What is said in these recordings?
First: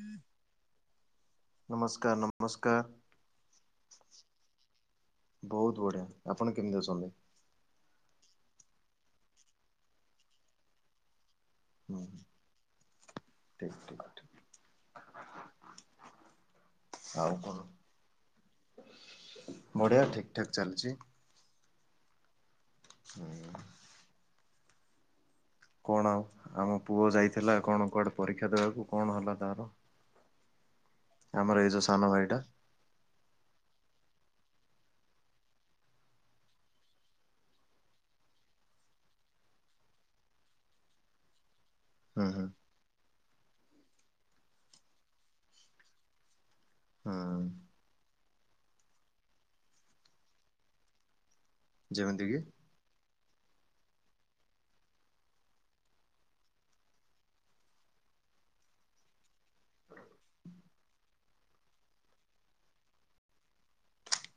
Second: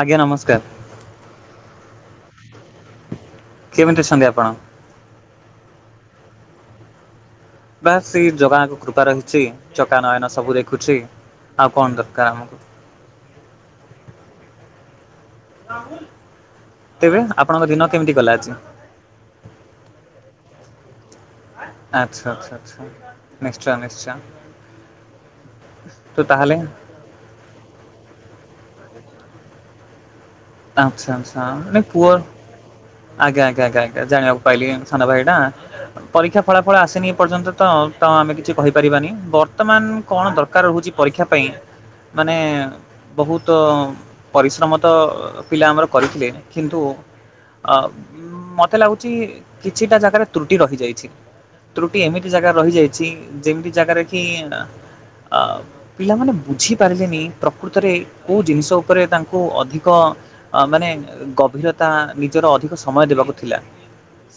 ଆଜ୍ଞା ନମସ୍କାର। ସ୍କାର ନମସ୍କାର। କେମିତି ଅଛନ୍ତି ଆପଣ? ବହୁତ ବଢିଆ ଆପଣ କେମିତି ଅଛନ୍ତି? ବା ସେ ଜଗାଣଙ୍କ କୃପା ରହିଛି ଚକା ନୟନ ସବୁ ଦେଖୁଛି। ଆଉ କଣ ହୁଁ ଦରକାର [inaudible] ଠିକ ଠିକ ଠିକ ତେବେ ଆଉ କଣ ଆପଣଙ୍କ ଦିନ କେମିତି ଗଲା ଆଜି ବଢିଆ ଠିକ ଠାକ୍ ଚାଲିଛି। ଆଛା ଆଛା। ହୁଁ ନିଶ୍ଚୟ ନିଶ୍ଚୟ କଣ ତ ଆଉ ତାହେଲେ ଆମ ପୁଅ ଯାଇଥିଲା କଣ କୁଆଡେ ପରୀକ୍ଷା ଦେଖା ଦେବାକୁ କଣ ହେଲା ତାର? ଆଛା ଆଛା ଆମର ଏଇ ଯୋଉ ସାନ ପୁଅ ଭାଇଟା ଆଜ୍ଞା ଆଜ୍ଞ ଜାଣିବାକୁ ପାଇଲି ସାନ ଭାଇ ଟା ପରୀକ୍ଷା ଫଳା ଫଳ ଆସନି ଏ ପର୍ଯ୍ୟନ୍ତ ତ ତ ଆମେ କିଛି କହିପାରିବାନି ବର୍ତ୍ତମାନ କଣ ଦରକାର ରହୁଛି ପରୀକ୍ଷା ପାଇଁ ହୁଁ ମାନେ ହୁଁ ବହୁତ ପରିଶ୍ରମ ତ ପିଲା ଆମର କରିଥିଲେ କିନ୍ତୁ ହୁଁ ମୋତେ ଲାଗୁଛି କିଛିଟା ଜାଗାରେ ତ୍ରୁଟି ରହିଯାଇଛି। ତ୍ରୁଟି ଯେମିତି ଏମିତି କିି ଜାଗା ରହିଯାଇଛି ଯେମିତି ଜାଗାରେ କି ଆ ଅ ପିଲାମାନେ ବୁଝିପାରିଲେନି ପ୍ରକୃତରେ ଏଇ କୋଉ ଜିନିଷ ଉପରେ ତାଙ୍କୁ ଅଧିକ ଆ ମାନେ ଗଭୀରତା ନିଜର ଅଧିକ ସମୟ ଦେବାକୁ ଥିଲା।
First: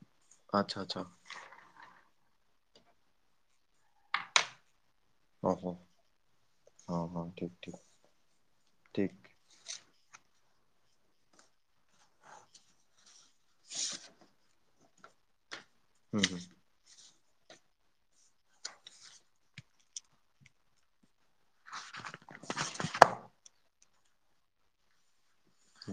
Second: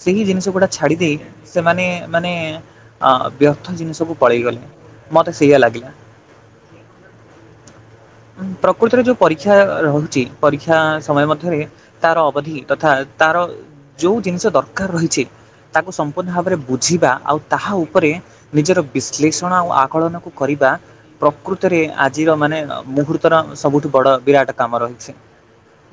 ସେହି ଜିନିଷ ଗୁଡ଼ା ଆଚ୍ଛା ଆଚ୍ଛା ଛାଡ଼ିଦେଇ ସେମାନେ ମାନେ ଅ ବ୍ୟର୍ଥ ଜିନିଷ ସବୁ ପଳେଇଗଲେ। ମତେ ସେଇଆ ଓହୋ ଲାଗିଲା, ହଁ ହଁ ଠିକ ଠିକ ପ୍ରକୃତିର ଠିକ ଯୋଉ ପରୀକ୍ଷା ରହିଛି- ପରୀକ୍ଷା ଆ ସମୟ ମଧ୍ୟରେ ତାର ଅବଧି ତଥା ତାର ଯୋଉ ଜିନିଷ ଦର କାର ରହିଛି। ତାକୁ ହୁଁ ସମ୍ପୂର୍ଣ୍ଣ ହୁଁ ଭାବରେ ବୁଝିବା ଆଉ ତାହା ଉପରେ ନିଜର ବିଶ୍ଳେଷଣ ଆଉ ଆକଳନକୁ କରିବା ପ୍ରକୃତରେ ଆଜିର ମାନେ ମୁହୂର୍ତ୍ତର ସବୁଠୁ ବଡ ବିରାଟ କାମ ରହିଛି।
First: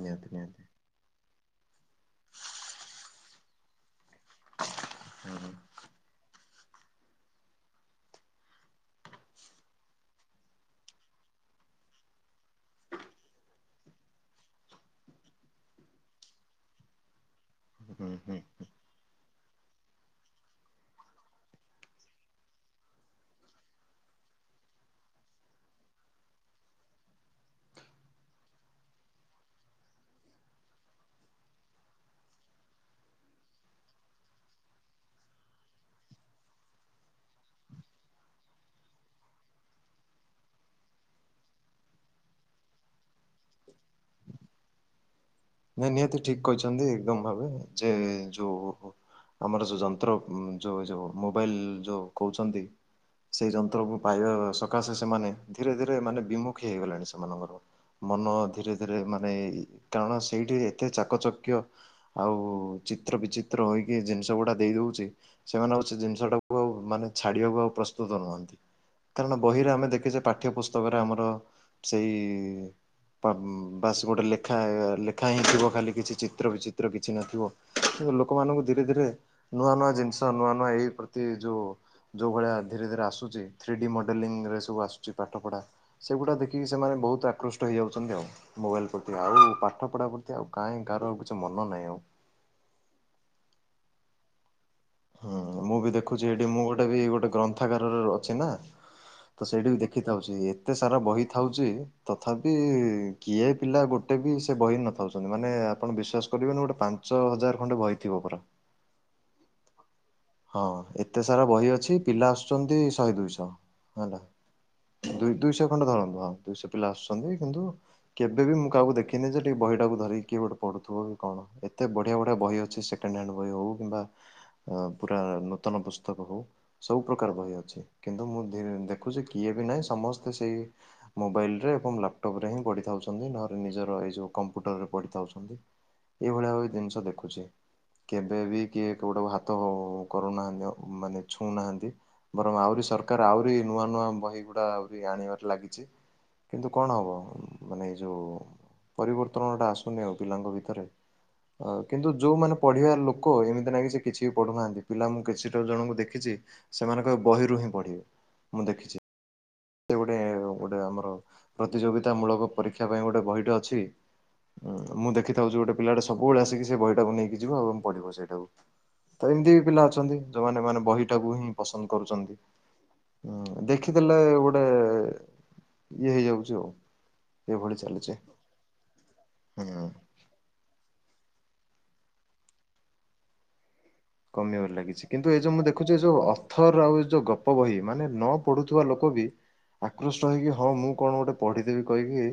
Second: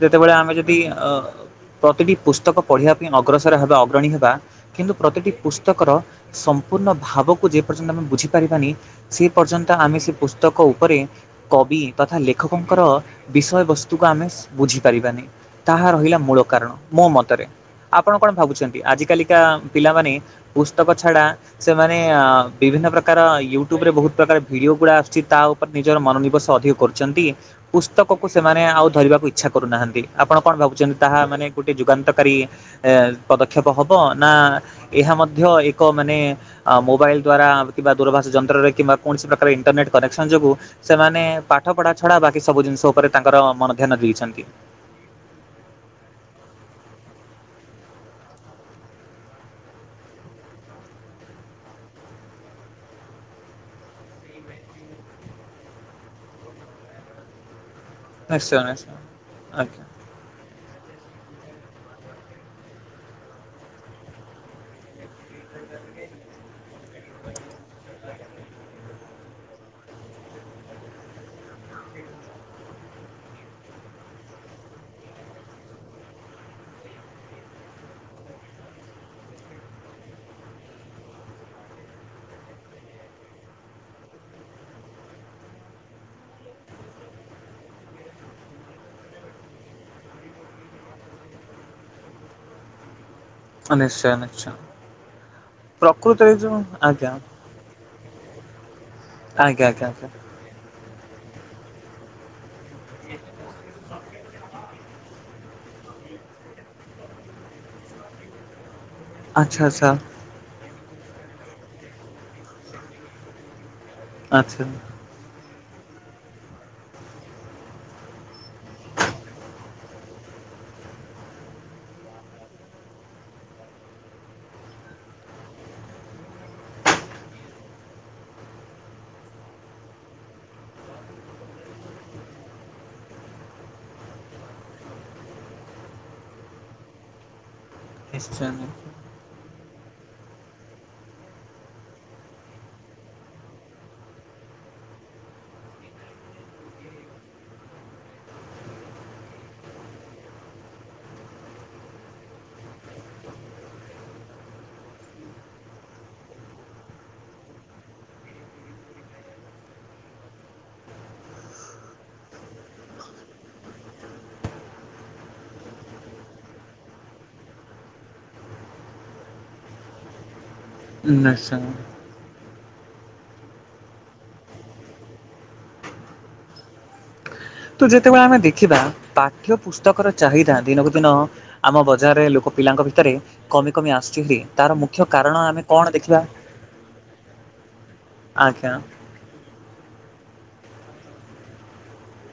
ନିହାତି ଯେତେବେଳେ ଆମେ ନିହାତି ଯଦି ଅ ପ୍ରତିଟି ପୁସ୍ତକ ପଢ଼ିବା ପାଇଁ ଅଗ୍ରସର ହେବା ଅଗ୍ରଣୀ ହେବା କିନ୍ତୁ ପ୍ରତିଟି ହୁଁ ପୁସ୍ତକର ସମ୍ପୂର୍ଣ୍ଣ ଭାବକୁ ଯେପର୍ଯ୍ୟନ୍ତ ଆମେ ବୁଝିପାରିବାନି, ସେ ପର୍ଯ୍ୟନ୍ତ ଆମେ ସେ ପୁସ୍ତକ ଉପରେ କବି ତଥା ଲେଖକଙ୍କର ବିଷୟବସ୍ତୁକୁ ଆମେ ବୁଝିପାରିବାନି ତାହା ରହିଲା ମୂଳ କାରଣ ମୋ ମତରେ ହୁଁ ଆପଣ କଣ ହୁଁ ଭାବୁଛନ୍ତି ଆଜିକାଲିକା ପିଲାମାନେ ପୁସ୍ତକ ଛାଡ଼ା ସେମାନେ ବିଭିନ୍ନ ପ୍ରକାର ୟୁଟ୍ୟୁବରେ ବହୁତ ପ୍ରକାର ଭିଡ଼ିଓ ଗୁଡ଼ା ଆସୁଛି, ତା ଉପରେ ନିଜର ମନୋନିବେଶ ଅଧିକ କରୁଛନ୍ତି, ପୁସ୍ତକକୁ ସେମାନେ ଆଉ ଧରିବାକୁଛ ଇଚ୍ଛା କରୁନାହାନ୍ତି ଆପଣ କଣ ଭାବୁଛନ୍ତି ତାହା ମାନେ ଗୋଟେ ଯୁଗାନ୍ତକାରୀ ପଦକ୍ଷେପ ହେବ ନା ଏହା ମଧ୍ୟ ଏକ ମାନେ ମୋବାଇଲ ଦ୍ଵାରା କିମ୍ବା ଦୂରଭାଷ ଯନ୍ତ୍ରରେ କିମ୍ବା କୌଣସି ପ୍ରକାର ଇଣ୍ଟରନେଟ୍ କନେକ୍ସନ୍ ଯୋଗୁଁ, ସେମାନେ ପାଠ ପଢ଼ା ଛଡ଼ା ବାକି ସବୁ ଜିନିଷ ଉପରେ ତାଙ୍କର ମନ ଧ୍ୟାନ ଦେଇଛନ୍ତି। ନାଇଁ ନିହାତି ଠିକ କହିଛନ୍ତି ଏକଦମ ଭାବେ ଯେ ଯୋଉ ଆମର ଯୋଉ ଯନ୍ତ୍ର ଯୋଉ ଯୋଉ ମୋବାଇଲ ଯୋଉ କହୁଛନ୍ତି, ସେଇ ଯନ୍ତ୍ରକୁ ପାଇବା ସକାଶେ ସେମାନେ ଧୀରେ ଧୀରେ ମାନେ ବିମୁଖୀ ହେଇଗଲେଣି, ସେମାନଙ୍କର ମନ ନିଶ୍ଚୟ ଧୀରେ ନିଶ୍ଚୟ ଧୀରେ ମାନେ, ଆଜ୍ଞା କାରଣ ଏତେ ଚାକଚକ୍ୟ ଆଉ ଚିତ୍ର ବିଚିତ୍ର ହୋଇକି ଜିନିଷ ଗୁଡା ଦେଇ ଦଉଛି ସେମାନେ ଆଉ ସେ ଜିନିଷ ଟାକୁ ଆଉ ମାନେ ଛାଡିବାକୁ ଆଉ ପ୍ରସ୍ତୁତ ନୁହନ୍ତି କାରଣ ବହିରେ ଆମେ ଦେଖେଛେ ପାଠ୍ୟ ପୁସ୍ତକରେ ଆମର ସେଇ ବାସ ଗୋଟେ ଲେଖା ଲେଖା ହିଁ ଥିବ ଖାଲି କିଛି ଚିତ୍ର ବିଚିତ୍ର କିଛି ନଥିବ ତାକୁ ଲୋକମାନଙ୍କୁ ଧୀରେ ଧୀରେ ନୂଆ ନୂଆ ଜିନିଷ ନୂଆ ନୂଆ ଏଇ ପ୍ରତି ଯେଉଁ ଯେଉଁ ଭଳିଆ ଧୀରେ ଧୀରେ ଆସୁଛି ଥ୍ରୀ ଡି ମଡ଼େଲିଂରେ ସବୁ ଆସୁଛି, ପାଠପଢ଼ା ସେଗୁଡ଼ା ଦେଖିକି ସେମାନେ ବହୁତ ଆକୃଷ୍ଟ ହେଇଯାଉଛନ୍ତି ଆଉ ମୋବାଇଲ ପ୍ରତି ଆଉ ପାଠ ପଢା ପ୍ରତି ଆଉ କାହିଁ କାହାର ଆଉ କିଛି, ମନ ନାହିଁ ଆଉ ନିଶ୍ଚୟ ନିଶ୍ଚୟ। ହୁଁ ମୁଁ ବି ଦେଖୁଛି, ପ୍ରକୃତରେ ସେଇଠି, ଯୋଉ ମୁଁ ଗୋଟେ ବି ଆଜ୍ଞା ଗୋଟେ ଗ୍ରନ୍ଥଗାରରେ ଅଛି ନା, ତ ଆଜ୍ଞା ସେଇଠି ବି ଆଜ୍ଞା ଆଜ୍ଞା ଦେଖିଥାଉଛି, ଏତେ ସାରା ବହି ଥାଉଛି ତଥାପି କିଏ ପିଲା ଗୋ ଗୋଟେ ବି ସେ ବହି ନଥାଉଛନ୍ତି, ମାନେ ଆପଣ ବିଶ୍ଵାସ କରିବେନି, ଗୋଟେ ପାଞ୍ଚ ହଜାର ଖଣ୍ଡେ ବହି ଥିବ ପୁରା ଆଚ୍ଛା ଆଛା। ହଁ ଏତେ ସାରା ବହି ଅଛି, ପିଲା ଆସୁଛନ୍ତି ଶହେ ଦୁଇଶହ ହେଲା ଆଚ୍ଛା ଦୁଇ ଦୁଇଶହ ଖଣ୍ଡେ ଧରନ୍ତୁଁ ହଁ ଦୁଇଶହ ପିଲା ଆସୁଛନ୍ତି କିନ୍ତୁ କେ ଏବି ମୁଁ କହାକୁ ଦେଖିନି ଯେ ଟିକେ ବହିଟାକୁ ଧରିକି କିଏ ଗୋଟେ ପଢ଼ୁଥିବ କି କଣ ଏତେ ବଢ଼ିଆ ବଢ଼ିଆ ବହି ଅଛି ସେକେଣ୍ଡ ହ୍ୟାଣ୍ଡ ବହି ହେଉ କିମ୍ବା ଆ ପୁରା ନୂତନ ପୁସ୍ତକ ହଉ ସବୁ ପ୍ରକାର ବହି ଅଛି କିନ୍ତୁ ମୁଁ ଦେ-ଦେଖୁଛି କିଏ ବି ନାହିଁ ସମସ୍ତେ ସେଇ ମୋବାଇଲରେ ଏବଂ ଲାପଟପ ରେ ହିଁ ପଢି ଥାଉଛନ୍ତି ନହେଲେ ନିଜର ଏଇ ଯୋଉ କମ୍ପ୍ୟୁଟରରେ ପଢି ଥାଉଛନ୍ତି ଏଇଭଳିଆ ଆଉ ଜିନିଷ ଦେଖୁଛି। କେବେ ନିଶ୍ଚୟ ବି କିଏ କୋଉଟାକୁ ହାତ ହବ ଉ କରୁନାହାନ୍ତି ଆଉ ମାନେ ଛୁଉଁନାହାନ୍ତି ବରଂ ଆହୁରି ସରକାର ଆହୁରି ନୂଆ ନୂଆ ବହି ଗୁଡା ଆହୁରି ଆଣିବାରେ ଲାଗିଚି କିନ୍ତୁ କଣ ହବ ମାନେ ଏଇ ଯୋଉ ପରିବର୍ତ୍ତନଟା ଆସୁନି ଆଉ ପିଲାଙ୍କ ଭିତରେ ଆ କିନ୍ତୁ ଯୋଉମାନୋନ ପଢିବା ଲୋକ ଏମିତି ନହିଁ କି ସେ କିଛି ବି ପଢୁନାହାନ୍ତି। ପିଲା ମୁଁ କିଛିଟା ଜଣଙ୍କୁ ଦେଖିଛି, ସେମାନେ କେବଳ ବହିରୁ ହିଁ ପଢିବେ ମୁଁ ଦେଖିଛି। ସେ ଗୋଟେ ଗୋଟେ ଆମର ପ୍ରତିଯୋଗିତା ମୂଳକ ପରୀକ୍ଷା ପାଇଁ ଗୋଟେ ବହିଟେ ଅଛି। ମୁଁ ଦେଖିଥାଉଛି ଗୋଟେ ପିଲାଟା ସବୁବେଳେ ଆସିକି ସେ ବହିଟାକୁ ନେଇକି ଯିବ ଏବଂ ପଢିବ ସେଇଟାକୁ, ତ ଏମିତି ବି ପିଲା ଅଛନ୍ତି। ଯୋଉମାନେ ମାନେ ବହିଟାକୁ ହିଁ ନିଶ୍ଚୟ ପସନ୍ଦ କରୁଛନ୍ତି। ହୁଁ ଦେଖିଦେଲେ ଗୋ ଇଏ ହେଇଯାଉଛି ଆଉ। ଏଭଳି ତ ଚାଲିଛି ଯେତେବେଳେ ଆମେ ଦେଖିବା ପାଠ୍ୟ ହୁଁ। ପୁସ୍ତକର ଚାହିଦା ଦିନକୁ ଦିନ ଆମ ବଜାରରେ ଲୋକ ପିଲାଙ୍କ ଭିତରେ କମି କମି ଆସୁଛି ହେରି ତାର କମିବାରେ ମୁଖ୍ୟ ଲାଗିଛି କିନ୍ତୁ କାରଣ ଏ ଯୋଉ ଆମେ ମୁଁ କଣ ଦେଖୁଛି ଏ ଦେଖିବା ଯୋଉ ଅଥର ଆଉ ଏ ଯୋଉ ଗପ ବହି ମାନେ ନ ଆଜ୍ଞା ପଢୁଥିବା ଲୋକ ବି ଆକୃଷ୍ଟ ହେକ ହଁ ମୁଁ କଣ ଗୋଟେ ପଢିଦବି କହିକି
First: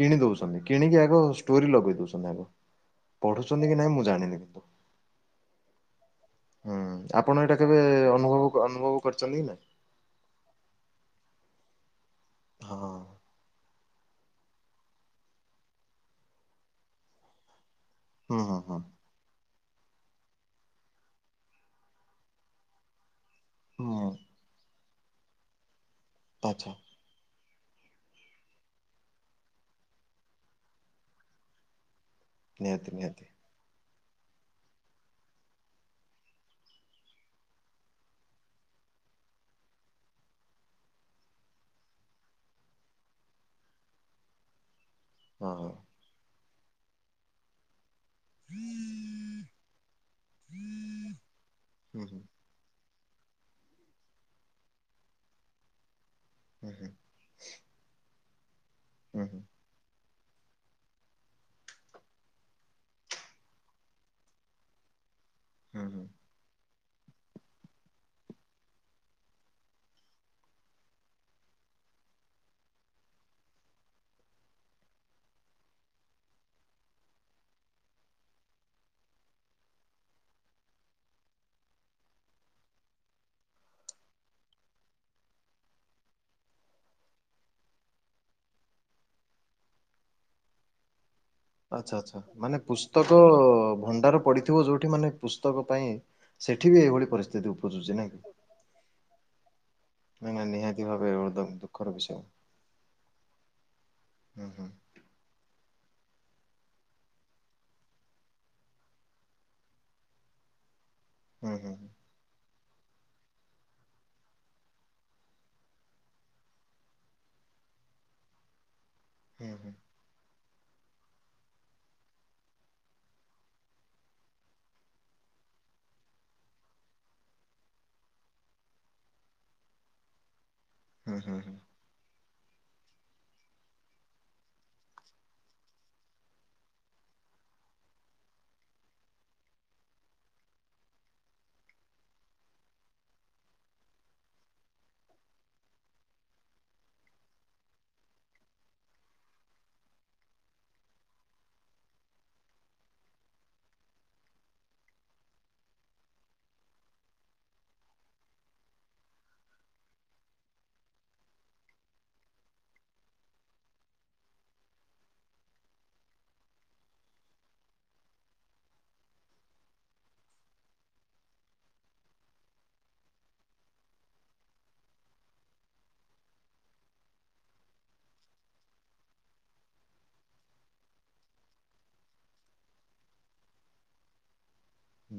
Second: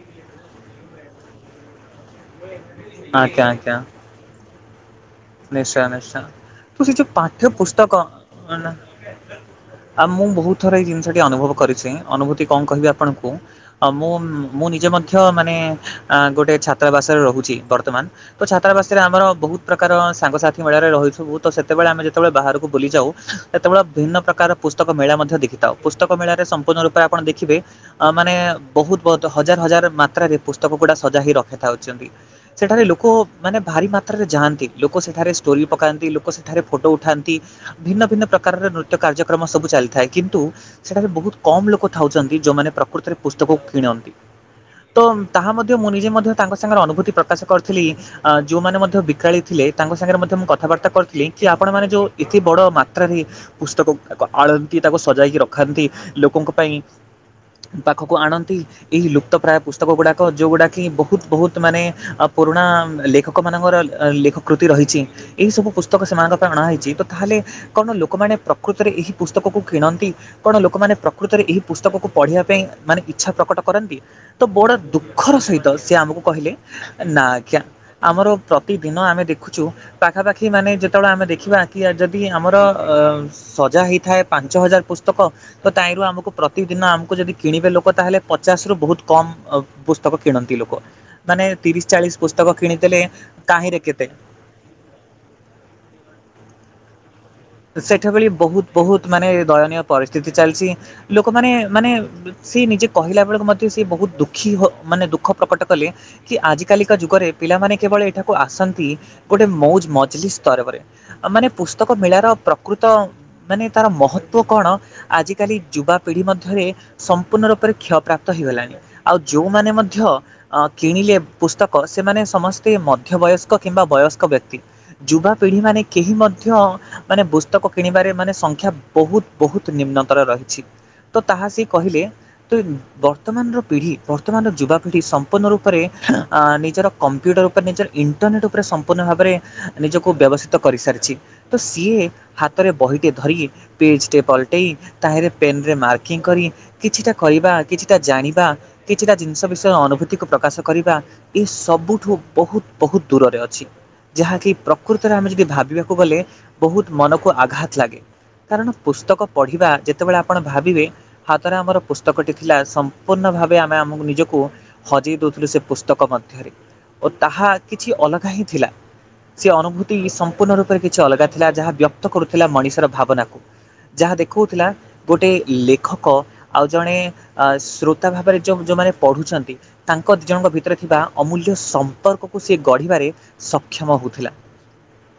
କିଣି ଦଉଛନ୍ତି କିଣିକି ଆଗ ଷ୍ଟୋରି ଲଗେଇ ଦଉଛନ୍ତି ଆଗ ଆଜ୍ଞା ପଢୁଛନ୍ତି ଆଜ୍ଞା କି ନାଇଁ ମୁଁ ଜାଣିନି କିନ୍ତୁ ନିଶ୍ଚୟ ନିଶ୍ଚୟ ହୁଁ ତୁ ସେ ଯୋଉ ଆପଣ ପାଠ୍ୟ ଏଇଟା କେବେ ପୁସ୍ତକ ଅନୁଭବ ଅନୁଭବ କରିଛନ୍ତି କି ନାଇଁ? ଆ ମୁଁ ବହୁତ ଥର ଏଇ ଜିନିଷଟି ଅନୁଭବ କରିଛି ଅନୁଭୂତି କଣ ହଁ କହିବି ଆପଣଙ୍କୁ? ଅ ମୁଁ ମୁଁ ନିଜେ ମଧ୍ୟ ମାନେ ଗୋଟେ ଛାତ୍ରାବାସରେ ରହୁଛି ବ ବର୍ତ୍ତମାନ ତ ହଁ ହଁ ଛାତ୍ରାବାସରେ ଆମର ବହୁ ପ୍ରକାର ସାଙ୍ଗସାଥି ମେଳାରେ ରହିଥିବୁ ତ ସେତେବେଳେ ଆମେ ଯେତେବେଳେ ବାହାରକୁ ବୁଲି ଯାଉ କ କେତେବେଳେ ହଁ ଭିନ୍ନ ପ୍ରକାର ପୁ ସ୍ତକ ମେଳା ମଧ୍ୟ ଦେଖିଥାଉ। ପୁସ୍ତକ ମେଳାରେ ଆଚ୍ଛା ସମ୍ପୂର୍ଣ ରୂପ ଆପଣ ଦେଖିବେ ଅ ମାନେ ବହୁତ ବହୁତ ହଜାର ହଜାର ମାତ୍ରାରେ ପୁସ୍ତକ ଗୁଡା ସଜ୍ଜା ହେଇ ରଖିଥାଉଛନ୍ତି। ସେଠାରେ ନିହାତି ଲୋକ ନିହାତି ମାନେ ଭାରି ମାତ ତ ଜାନ୍ତି ଲୋକ ସେଠାରେ ଷ୍ଟୋରି ପକାନ୍ତି ଲୋକ ସେଠାରେ ଫଟୋ ଉଠାନ୍ତି ଭିନ୍ନ ଭିନ୍ନ ପ୍ରକାରର ନୃତ୍ୟ କାର୍ଯ୍ୟକ୍ରମ ସବୁ ଚାଲିଥାଏ କିନ୍ତୁ ସେଠାରେ ବହୁତ କମ ଲୋକ ଥାଉଛନ୍ତି ଯୋଉମାନେ ପ୍ରକୃତରେ ପୁସ୍ତକକୁ କିଣନ୍ତି। ତ ତାହା ହଁ ହଁ ମଧ୍ୟ ମୁଁ ନିଜେ ମଧ୍ୟ ତାଙ୍କ ସାଙ୍ଗରେ ଅନୁଭୂତି ପ୍ରକାଶ କରିଥିଲି ଆ ଯୋଉମାନେ ମଧ୍ୟ ବିକାଳି ଥିଲେ ତାଙ୍କ ସାଙ୍ଗରେ ମଧ୍ୟ ମୁଁ କଥାବାର୍ତ୍ତା କରିଥିଲି କି ଆପଣ ମାନେ ଯୋଉ ହୁଁ ହୁଁ। ଏତେ ବଡ ମା ମାତ୍ରାରେ ପୁସ୍ତକ ତାକୁ ଆଳନ୍ତି ତାକୁ ସଜାଇକି ରଖାନ୍ତି ଲୋକଙ୍କ ପାଇଁ ହୁଁ ହୁଁ ପାଖକୁ ଆଣନ୍ ନ୍ତି ଏହି ହୁଁ ଲୁପ୍ତ ହୁଁ ପ୍ରାୟ ପୁସ୍ତକ ଗୁଡାକ ଯୋଉଗୁଡା କି ବହୁତ ବହୁତ ମାନେ ପୁରୁଣା ଲେଖକ ମାନଙ୍କର ଲେଖ କୃତି ରହିଛି। ଏହି ସବୁ ହୁଁ ହୁଁ ପୁସ୍ତକ ସେମାନଙ୍କ ପାଇଁ ଅଣାହେଇଛି ତ ତାହେଲେ କଣ ଲୋକମାନେ ପ୍ରକୃତରେ ଏହି ପୁସ୍ତକକୁ କିଣନ୍ତି? କଣ ଲୋକମାନେ ପ୍ରକୃତରେ ଏହି ପୁସ୍ତକକୁ ପଢ଼ିବା ପାଇଁ ମାନେ ଇଚ୍ଛା ପ୍ରକଟ କରନ୍ତି। ତ ବଡ଼ ଦୁଃଖର ସହିତ ସେ ଆମକୁ କହିଲେ ନା ଆଜ୍ଞା ଆମର ପ୍ରତିଦିନ ଆମେ ଦେଖ ଦେଖୁଛୁ ପାଖାପାଖି ମାନେ ଯେତେବେଳେ ଆମେ ଦେଖିବା କି ଯଦି ଆମର ସଜା ହେଇଥାଏ ପାଞ୍ଚ ହଜାର ପୁସ୍ତକ ତ ତାଇରୁ ଆମକୁ ପ୍ରତିଦିନ ଆମକୁ ଯଦି କିଣିବେ ଲୋକ ତାହେଲେ ପଚାଶ ରୁ ବହୁତ କମ ପୁସ୍ତକ କିଣନ୍ତି ଲୋକ ମାନେ ତିରିଶ ଆଚ୍ଛା ଆଚ୍ଛା ଚାଳିଶ ପୁସ୍ତକ ମାନେ କିଣିଦେଲେ ପୁସ୍ତକ କାହିଁରେ କେତେ। ଭଣ୍ଡାର ପଡିଥିବ ଯୋଉଠି ମାନେ ପୁସ୍ତକ ପାଇଁ ସେଠି ବି ଏଇଭଳି ପରିସ୍ଥିତି ଉପୁଜୁଛି ସେଠା ନାଇଁ କି? ଭଳି ବହୁତ ବହୁତ ମାନେ ଦୟନୀୟ ପରିସ୍ଥିତି ନାଇଁ ନା ଚାଲିଛି। ନିହାତି ଭାବେ ଦୁ ଲୋକମାନେ ମାନେ ଦୁଃଖର ବିଷୟ ସିଏ ନିଜେ କହିଲା ବେଳକୁ ମଧ୍ୟ ସେ ବହୁତ ହୁଁ ଦୁଃଖୀ ହୁଁ ମାନେ ଦୁଃଖ ପ୍ରକଟ କଲେ କି ଆଜିକାଲିକା ଯୁଗରେ ପିଲାମାନେ କେବଳ ଏଠାକୁ ଆସନ୍ତ ନ୍ତି ଗୋଟେ ମଉଜ ମଜଲିସ୍ ସ୍ତରେ ବରେ। ମାନେ ହୁଁ ହୁଁ ପୁସ୍ତକ ମେଳାର ପ୍ର ପ୍ରକୃତ ମାନେ ତାର ମହତ୍ତ୍ୱ କଣ ଆଜିକାଲି ଯୁବାପିଢ଼ି ମଧ୍ୟରେ ସମ୍ପୂର୍ଣ୍ଣ ରୂପରେ କ୍ଷୟ ପ୍ରାପ୍ତ ହେଇଗଲାଣି। ଆଉ ହୁଁ ହୁଁ ଯୋଉମାନେ ମଧ୍ୟ କିଣିଲେ ପୁସ୍ତକ ସେମାନେ ସମସ୍ତେ ମଧ୍ୟବୟସ୍କ କିମ୍ବା ବୟସ୍କ ବ୍ୟକ୍ତି। ଯୁବାପିଢ଼ିମାନେ କେହି ମଧ୍ୟ ମାନେ ପୁସ୍ତକ କିଣିବାରେ ମାନେ ସଂଖ୍ୟା ବହୁତ ବହୁତ ନିମ୍ନତର ରହିଛି। ତ ହୁଁ ହୁଁ ତାହା ହୁଁ ସିଏ କହିଲେ ତୁ ବର୍ତ୍ତମାନର ପିଢ଼ି ବର୍ତ୍ତମାନର ଯୁବାପିଢ଼ି ସମ୍ପୂର୍ଣ୍ଣ ରୂପରେ ଆ ନିଜର କମ୍ପ୍ୟୁଟର ଉପରେ ନିଜର ଇ ଇଣ୍ଟରନେଟ୍ ଉପରେ ସମ୍ପୂର୍ଣ୍ଣ ଭାବରେ ନିଜକୁ ବ୍ୟବସ୍ଥିତ କରିସାରିଛି। ତ ସିଏ ହାତରେ ବହିଟେ ଧରି ପେଜ୍ଟେ ପଲଟେଇ ତାହିରେ ପେନ୍ ରେ ମାର୍କିଂ କରି କିଛିଟା କରିବା କିଛିଟା ଜାଣିବା କିଛିଟା ଜିନିଷ ବିଷୟରେ ଅନୁଭୂତିକୁ ପ୍ରକାଶ କରିବା ଏ ସବୁଠୁ ବହୁତ ବହୁତ ଦୂରରେ ଅଛି। ଯାହାକି ପ୍ରକୃତରେ ଆମେ ଯଦି ଭାବିବାକୁ ଗଲେ ବହୁତ ମନକୁ ଆଘାତ ଲାଗେ। କାରଣ ପୁସ୍ତକ ପଢ଼ିବା ଯେତେବେଳେ ଆପଣ ଭାବିବେ ହାତରେ ଆମର ପୁସ୍ତକଟି ଥିଲା ସମ୍ପୂର୍ଣ୍ଣ ଭାବେ ଆମେ ଆମକୁ ନିଜକୁ ହଜେଇ ଦେଉଥିଲୁ ସେ ପୁସ୍ତକ ମଧ୍ୟରେ ଓ ତାହା କିଛି ଅଲଗା ହିଁ ଥିଲା। ସେ ଅନୁଭୂତି ସମ୍ପୂର୍ଣ୍ଣ ରୂପରେ କିଛି ଅଲଗା ଥିଲା ଯାହା ବ୍ୟକ୍ତ କରୁଥିଲା ମଣିଷର ଭାବନାକୁ। ଯାହା ଦେଖଉଥିଲା ଗୋଟେ ଲେଖକ ଆଉ ଜଣେ ଶ୍ରୋତା ଭାବରେ ଯ ଯୋଉମାନେ ପଢ଼ୁଛନ୍ତି ତାଙ୍କ ଦିଜଣଙ୍କ ଭିତରେ ଥିବା ଅମୂଲ୍ୟ ସମ୍ପର୍କ କୁ ସେ ଗଢ଼ିବାରେ ସକ୍ଷମ ହଉଥିଲା।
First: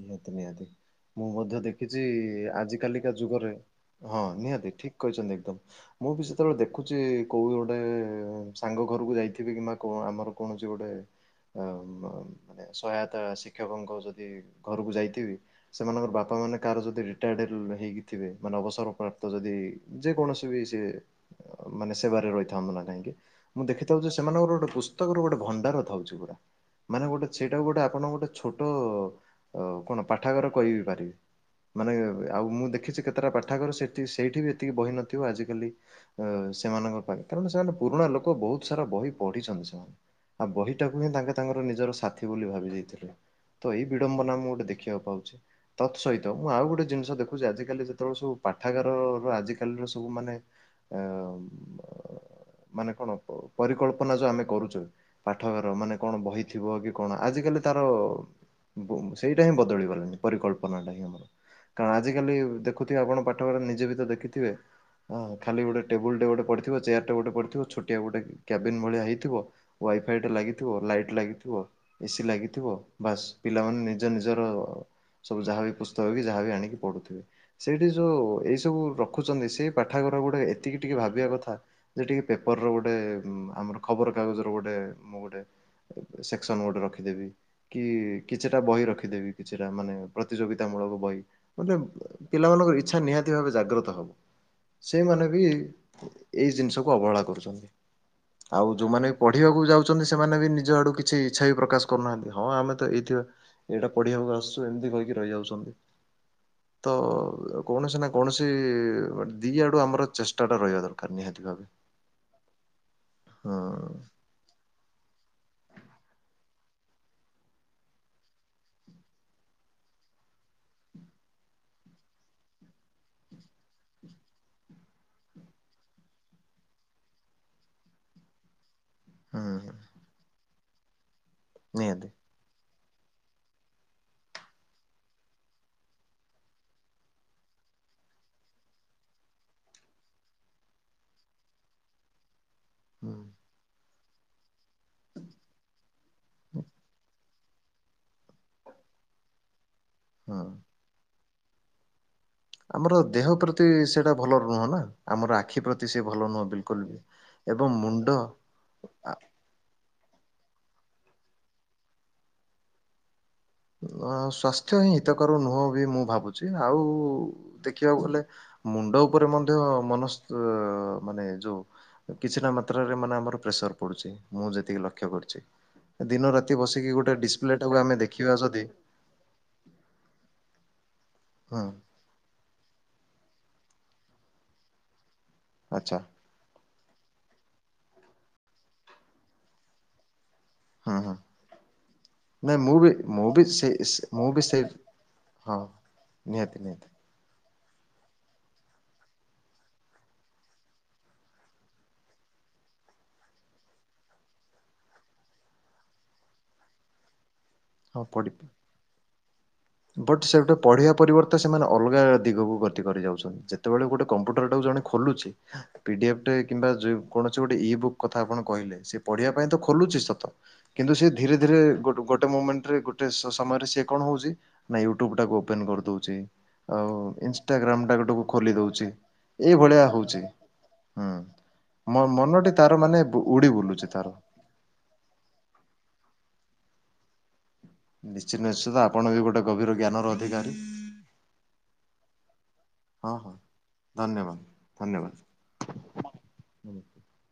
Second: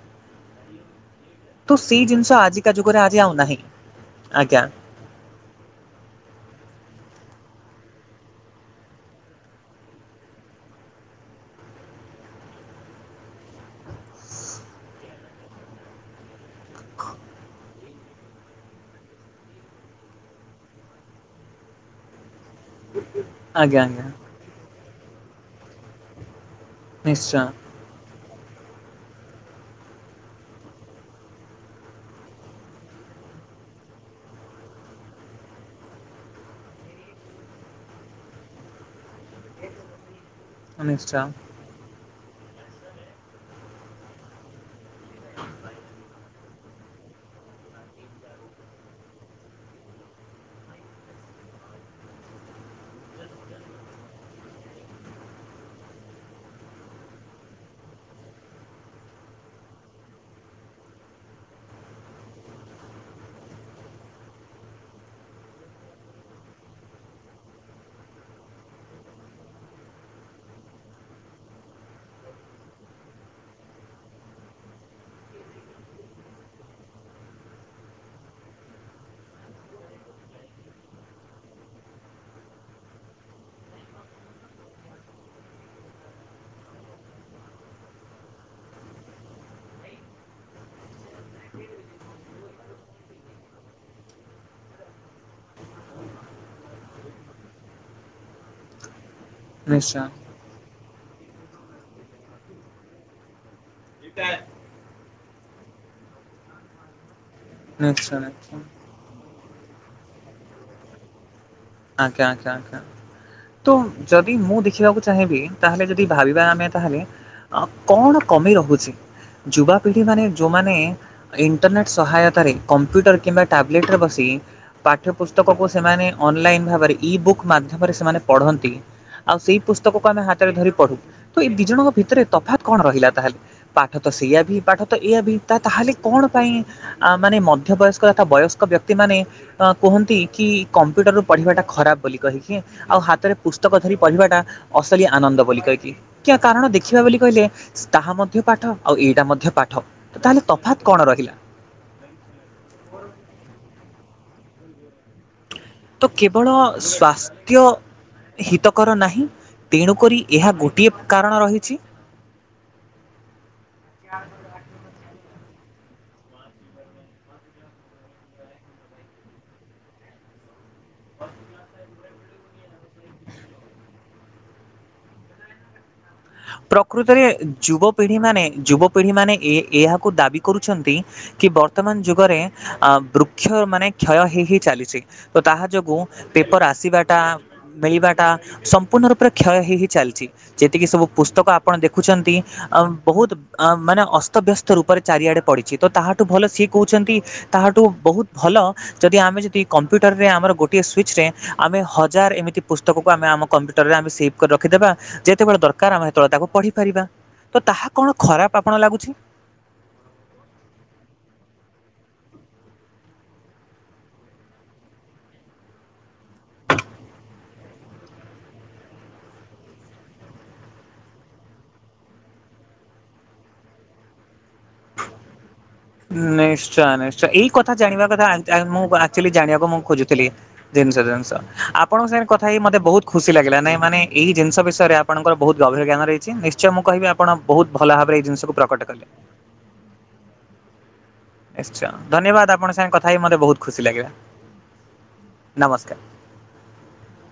ନିହାତି ନିହାତି ମୁଁ ମଧ୍ୟ ତ ଦେଖିଛି ସେଇ ଜିନିଷ ଆଜିକା ଆଜି କାଲିକା ଆଉ ଯୁଗରେ ନାହିଁ। ହଁ ଆଜ୍ଞା ନିହାତି ଠିକ୍ କହିଛନ୍ତି ଏକଦମ୍‌। ମୁଁ ବି ସେତେବେଳେ ଦେଖୁଛି କୋଉ ଗୋଟେ ସାଙ୍ଗ ଘରକୁ ଯାଇଥିବି କିମ୍ବା କଉ ଆମର କୌଣସି ଗୋଟେ ଅ ମାନେ ସହାୟତା ଶିକ୍ଷକଙ୍କ ଯଦି ଘରକୁ ଯାଇଥିବି ସେମାନଙ୍କର ବାପା ମାନେ କାହାର ଯଦି ରିଟାୟାର୍ଡ ହେଇକିଥିବେ ମାନେ ଅବସର ପ୍ରାପ୍ତ ଯଦି ଯେକୌଣସି ବି ସେ ମାନେ ସେବାରେ ରହିଥାନ୍ତୁ ନା କାହିଁକି ମୁଁ ଆଜ୍ଞା ଦେଖିଥାଉ ଆଜ୍ଞା ଯେ ସେମାନଙ୍କର ଗୋଟେ ଖୁସ୍‌ ତାଙ୍କର ଗୋଟେ ଭଣ୍ଡାର ଥାଉଛି ପୁରା। ମାନେ ଗୋଟେ ନିଶ୍ଚୟ ସେଇଟା ଗୋଟେ ଆପଣ ଗୋଟେ ଛୋଟ ଅ କଣ ପାଠାଗାର କହିିବି ପାରିବେ। ମାନେ ଆଉ ମୁଁ ଦେଖିଛି କେତେଟା ପାଠାଗାର ସେଠି ସେଇଠି ବି ଏତିକି ବହି ନଥିବ ଆଜିକାଲି ସେମାନଙ୍କ ପାଇଁ କାରଣ ସେମାନେ ପୁରୁଣା ଲୋକ ବହୁତ ସାରା ବହି ପଢିିଛନ୍ତି ସେମାନେ। ଆଉ ନିଶ୍ଚୟ ବହିଟାକୁ ହିଁ ନିଶ୍ଚୟ ତାଙ୍କେ ତାଙ୍କର ନିଜର ସା ବୋଲି ଭାବି ଦେଇଥିଲୁ। ତ ଏଇ ବିଡ଼ମ୍ବନା ମୁଁ ଗୋଟେ ଦେଖିବାକୁ ପାଉଛି ତତ୍‌ ସହିତ ମୁଁ ଆଉ ଗୋଟେ ଜିନିଷ ଦେଖୁଛି ଆଜିକାଲି ଯେତେବେଳେ ସବୁ ପାଠାଗାରର ଆଜିକାଲିର ସବୁ ମାନେ ମାନେ କଣ ପରିକଳ୍ପନା ଯୋଉ ଆମେ କରୁଛୁ ପାଠଗାର ମାନେ କଣ ବହିଥିବ କି କଣ ଆଜିିକାଲି ତାର ସେଇଟା ହିଁ ବଦଳିଗଲାଣିି ପରିକଳ୍ପନାଟା ଆମର କା ଆଜିକାଲି ଦେଖୁଥିବେ ଆପଣ ପାଠପଢ଼ା ନିଜେ ବି ତ ଦେଖିଥିବେ ଖାଲି ଗୋଟେ ଟେବୁଲ୍ ଟେ ଗୋଟେ ପଡ଼ିଥିବ ଚେୟାରଟେ ଗୋଟେ ପଡ଼ିଥିବ ଛୋଟିଆ ଗୋଟେ କ୍ୟାବିନ୍ ଭଳିଆ ହେଇଥିବ ୱାଇଫାଇଟେ ଲାଗିଥିବ ଲାଇଟ୍ ଲାଗିଥିବ ଏସି ଲାଗିଥିବ ବାସ୍ ପିଲାମାନେ ନିଜ ନିଜର ସବୁ ଯାହାବି ପୁସ୍ତକ କି ଯାହାବି ଆଣିକି ପଢୁଥିବେ ସେଇଠି ଯୋଉ ଏଇ ସବୁ ରଖୁଛନ୍ତି ସେଇ ପାଠାଗାର ଗୋଟେ ଏତିକି ଟିକେ ଭାବିବା କଥା ଯେ ଟିକେ ପେପର୍ ର ଗୋଟେ ଆମର ଖବର କାଗଜର ଗୋଟେ ମୁଁ ଗୋଟେ ସେକ୍ସନ ଗୋଟେ ରଖିଦେବି କି କିଛିଟା ବହି ରଖ ରଖିଦେବି କିଛିଟା ମାନେ ପ୍ରତିଯୋଗିତା ମୂଳକ ବହି ମାନେ ପିଲାମାନଙ୍କର ଇଚ୍ଛା ନିହାତି ଭାବେ ଜାଗ୍ରତ ହବ ସେଇମାନେ ବି ଏଇ ଜିନିଷକୁ ଅବହେଳା କରୁଛନ୍ତି ଆଉ ଯୋଉମାନେ ପଢିବାକୁ ଯାଉଛନ୍ତି ସେମାନେ ବି ନିଜ ଆଡ଼ୁ କି ଛି ଇଛାବି ପ୍ରକାଶ୍ କରୁନାହାନ୍ତି ହଁ ଆମେତ ଏଇଥିବା ଏଇଟା ପଢିବାକୁ ଆସୁଚି ଏମତି କହିକି ରହିଯାଉଛି। ତ କୌଣସି ନା ନିଶ୍ଚୟ କୌଣସି ନିଶ୍ଚୟ ଦିଇ ଆଡୁ ଆମର ଚେଷ୍ଟାଟା ରହିବା ଦରକାର ନିହାତି ଭାବେ। ଆଜ୍ଞା ଆଜ୍ଞା ଆଜ୍ଞା ହଁ ତ ଯଦି ମୁଁ ଦେଖିବାକୁ ଚାହିଁବି ତାହେଲେ ଯଦି ଭାବିବା ଆମେ ତାହେଲେ କଣ କମି ରହୁଛି ଯୁବାପିଢ଼ି ମାନେ ଯେଉଁମାନେ ଇଣ୍ଟରନେଟ୍ ସହାୟତାରେ କମ୍ପ୍ୟୁଟର କିମ୍ବା ଟାବ୍ଲେଟରେ ବସି ପାଠ୍ୟ ପୁସ୍ତକକୁ ସେମାନେ ଅନ୍‌ଲାଇନ୍‌ ଭାବରେ ଇ ବୁକ୍ ମାଧ୍ୟମରେ ସେମାନେ ପଢ଼ନ୍ତି। ଆଉ ହୁଁ ସେଇ ପୁସ୍ତକକୁ ଆମେ ହାତରେ ଧରି ପଟ୍ ତ ଏ ଦି ଜଣଙ୍କ ନିହାତି ଭିତରେ ତଫାତ୍ କଣ ରହିଲା ତାହାଲେ ପାଠ ତ ସେଇଆ ଭି ପାଠ ତ ଏଇଆ ଭି ତ ତାହାଲେ କନ୍ ପାଇଁ ଆ ମାନେ ମଧ୍ୟପରେ କହିବା କଥା ବୟସ୍କ ବ୍ୟକ୍ତି ମାନେ କୁହନ୍ତି। ପଢ଼ିବାଟା ଖରାପ୍ ବୋଲି କହି। ଆଉ ହୁଁ ହାତରେ ପୁସ୍ତକ ଧରି କହିବାଟା ଅସଲି ଆନନ୍ଦ ବୋଲି କହିକି କି କାରଣ ଦେଖିବା ବୋଲି କହିଲେ। ତାହା ମଧ୍ୟ ପାଠ ଆଉ ଏଇଟା ମଧ୍ୟ ପାଠ। ତାହେଲେ ହୁଁ। ତଫାତ୍ କଣ ରହିଲା? ଆମର ଦେହ ପ୍ରତି ସେଇଟା ଭଲ ନୁହଁ ନା ଆମର ଆଖି ପ୍ରତି ତ ସେ ଭଲ କେବଳ ନୁହଁ ବିଲକୁଲ ବି ସ୍ୱାସ୍ଥ୍ୟ ଏବଂ ମୁଣ୍ଡ ହିତକର ନାହିଁ ତେଣୁକରି ଏହା ଗୋଟିଏ କାରଣ ରହିଛି। ଅ ସ୍ୱାସ୍ଥ୍ୟ ହିଁ ହିତକ ନୁହଁ ମୁଁ ଭାବୁଛି ଆଉ ଦେଖିବାକୁ ଗଲେ ମୁଣ୍ଡ ଉପରେ ମଧ୍ୟ ମନସ୍ ମାନେ ଯୋଉ କିଛିଟ ମାତ୍ରାରେ ମାନେ ଆମର ପ୍ରେସର ପଡୁଛି ମୁଁ ଯେତିକି ଲକ୍ଷ୍ୟ କରୁଛି। ଦିନ ରାତି ବସିକି ଗୋଟେ ଡିସପ୍ଲେ ଟାକୁ ଆମେ ଦେଖିବା ମାନେ ଯଦି ଯୁବପିଢି ମାନେ ଏ ଏହାକୁ ଦାବି କରୁ ଅଛନ୍ତି। କି ହୁଁ ବର୍ତ୍ତମାନ ଯୁଗରେ ଅ ବ ଅକ୍ଷ ମାନେ କ୍ଷୟ ହୋଇଇ ହି ଚାଲିଛି। ତ ତାହା ଯୋଗୁ ଆଚ୍ଛା ପେପର ଆସ ଆସିବାଟା ମିଳିବାଟା ସମ୍ପୂର୍ଣ୍ଣ ରୂପରେ କ୍ଷୟ ହେଇ ହେଇ ଚାଲିଛି। ଯେତିକି ହୁଁ ସବୁ ହୁଁ। ପୁସ୍ତକ ଆପଣ ଦେଖୁଛନ୍ତି ନାଇଁ ମୁଁ ବି ବହୁତ ମୁଁ ବି ସେ ମାନେ ସେ- ମୁଁ ବି ସେ ଅସ୍ତବ୍ୟସ୍ତ ରୂପରେ ଚାରିଆଡେ ହଁ ପଡିଛି ତ ତାହାଠୁ ଭଲ ନିହାତି ସିଏ ନିହାତି କହୁଛନ୍ତି। ତାହାଠୁ ବହୁତ ଭଲ ଯଦି ଆମେ ଯଦି କମ୍ପ୍ୟୁଟରରେ ଆମର ଗୋଟିଏ ସୁିଚରେ ଆମେ ହଜାର ଏମିତି ପୁସ୍ତକକୁ ଆମେ ଆମ କମ୍ପ୍ୟୁଟରରେ ଆମେ ସେଭ୍ କରି ରଖିଦେବା ଯେତେବେଳେ ଦରକାର କାର ଆମେ ସେତେବେଳେ ତାକୁ ପଢିପାରିବା ହଁ ପ ବଟ ସେ ଗଟେ ପଢେଇିବା ପରିବର୍ତ୍ତେ ସେମାନେ ଅଲଗା ଦିଗକୁ ଗତି କରି ଯାଉଛନ୍ତି ଯେତେବେଳେ ଗୋଟେ କମ୍ପ୍ୟୁଟର ଟା ଜଣେ ଖୋଲୁଛି ପିଡିଏଫ କିମ୍ବା କୌଣସି ଗୋଟେ ଇ ବୁକ୍ କଥା ଆପଣ କହିଲେ ସେ ପଢିବା ପାଇଁ ତ ଖୋଲୁଛି ସତ କିନ୍ତୁ ସି ଧୀରେ ଧୀରେ ଗୋଟେ ମୁମେଣ୍ଟ ଗୋଟେ ସମୟରେ ସ କଣ ହଉଛି ନା ୟୁଟୁବାକୁ ନିଶ୍ଚୟ ନିଶ୍ଚୟ ଏଇ କଥା ଇନଷ୍ଟାଗ୍ରାମ ଜାଣିବା ଟାକୁ କଥା ଖୋଲି ଦଉଛି ମୁଁ ଆଚୁଆଲି ଜାଣିବାକୁ ମୁଁ ଏଇଭଳିଆ ହଉଛି ଖୋଜୁଥିଲି ଜିନିଷ ହୁଁ ଜିନିଷ ଆପଣଙ୍କ ସାଙ୍ଗରେ କଥା ମନଟି ହେଇ ତାର ମୋତେ ମାନେ ବହୁତ ଖୁସି ଉଡି ଲାଗିଲା ନାଇଁ ବୁଲୁଛି ମାନେ ତାର ଏଇ ଜିନିଷ ବିଷୟରେ ଆପଣଙ୍କର ବହୁତ ଗଭୀର ଜ୍ଞାନ ରହିଛି। ଆଚଛାଁ କିବି ଆପଣ ବହୁତ ଭଲ ଭାବରେ ଏଇ ନିଶ୍ଚିତ ଜିନିଷକୁ ପ୍ରକଟ ନିଶ୍ଚିତ କଲେ। ଆପଣଙ୍କ ବି ଗୋଟେ ଗଭୀର ଜ୍ଞାନର ଅଧିକାରୀ ନିଶ୍ଚା ଧନ୍ୟବାଦ ଆପଣଙ୍କ ସାଙ୍ଗେ କଥା ହଁ ହେଇ ହଁ ମୋତେ ବହୁତ ଖୁସି ଲାଗିଲା ଧନ୍ୟବାଦ ଧନ୍ୟବାଦ ନମସ୍କାର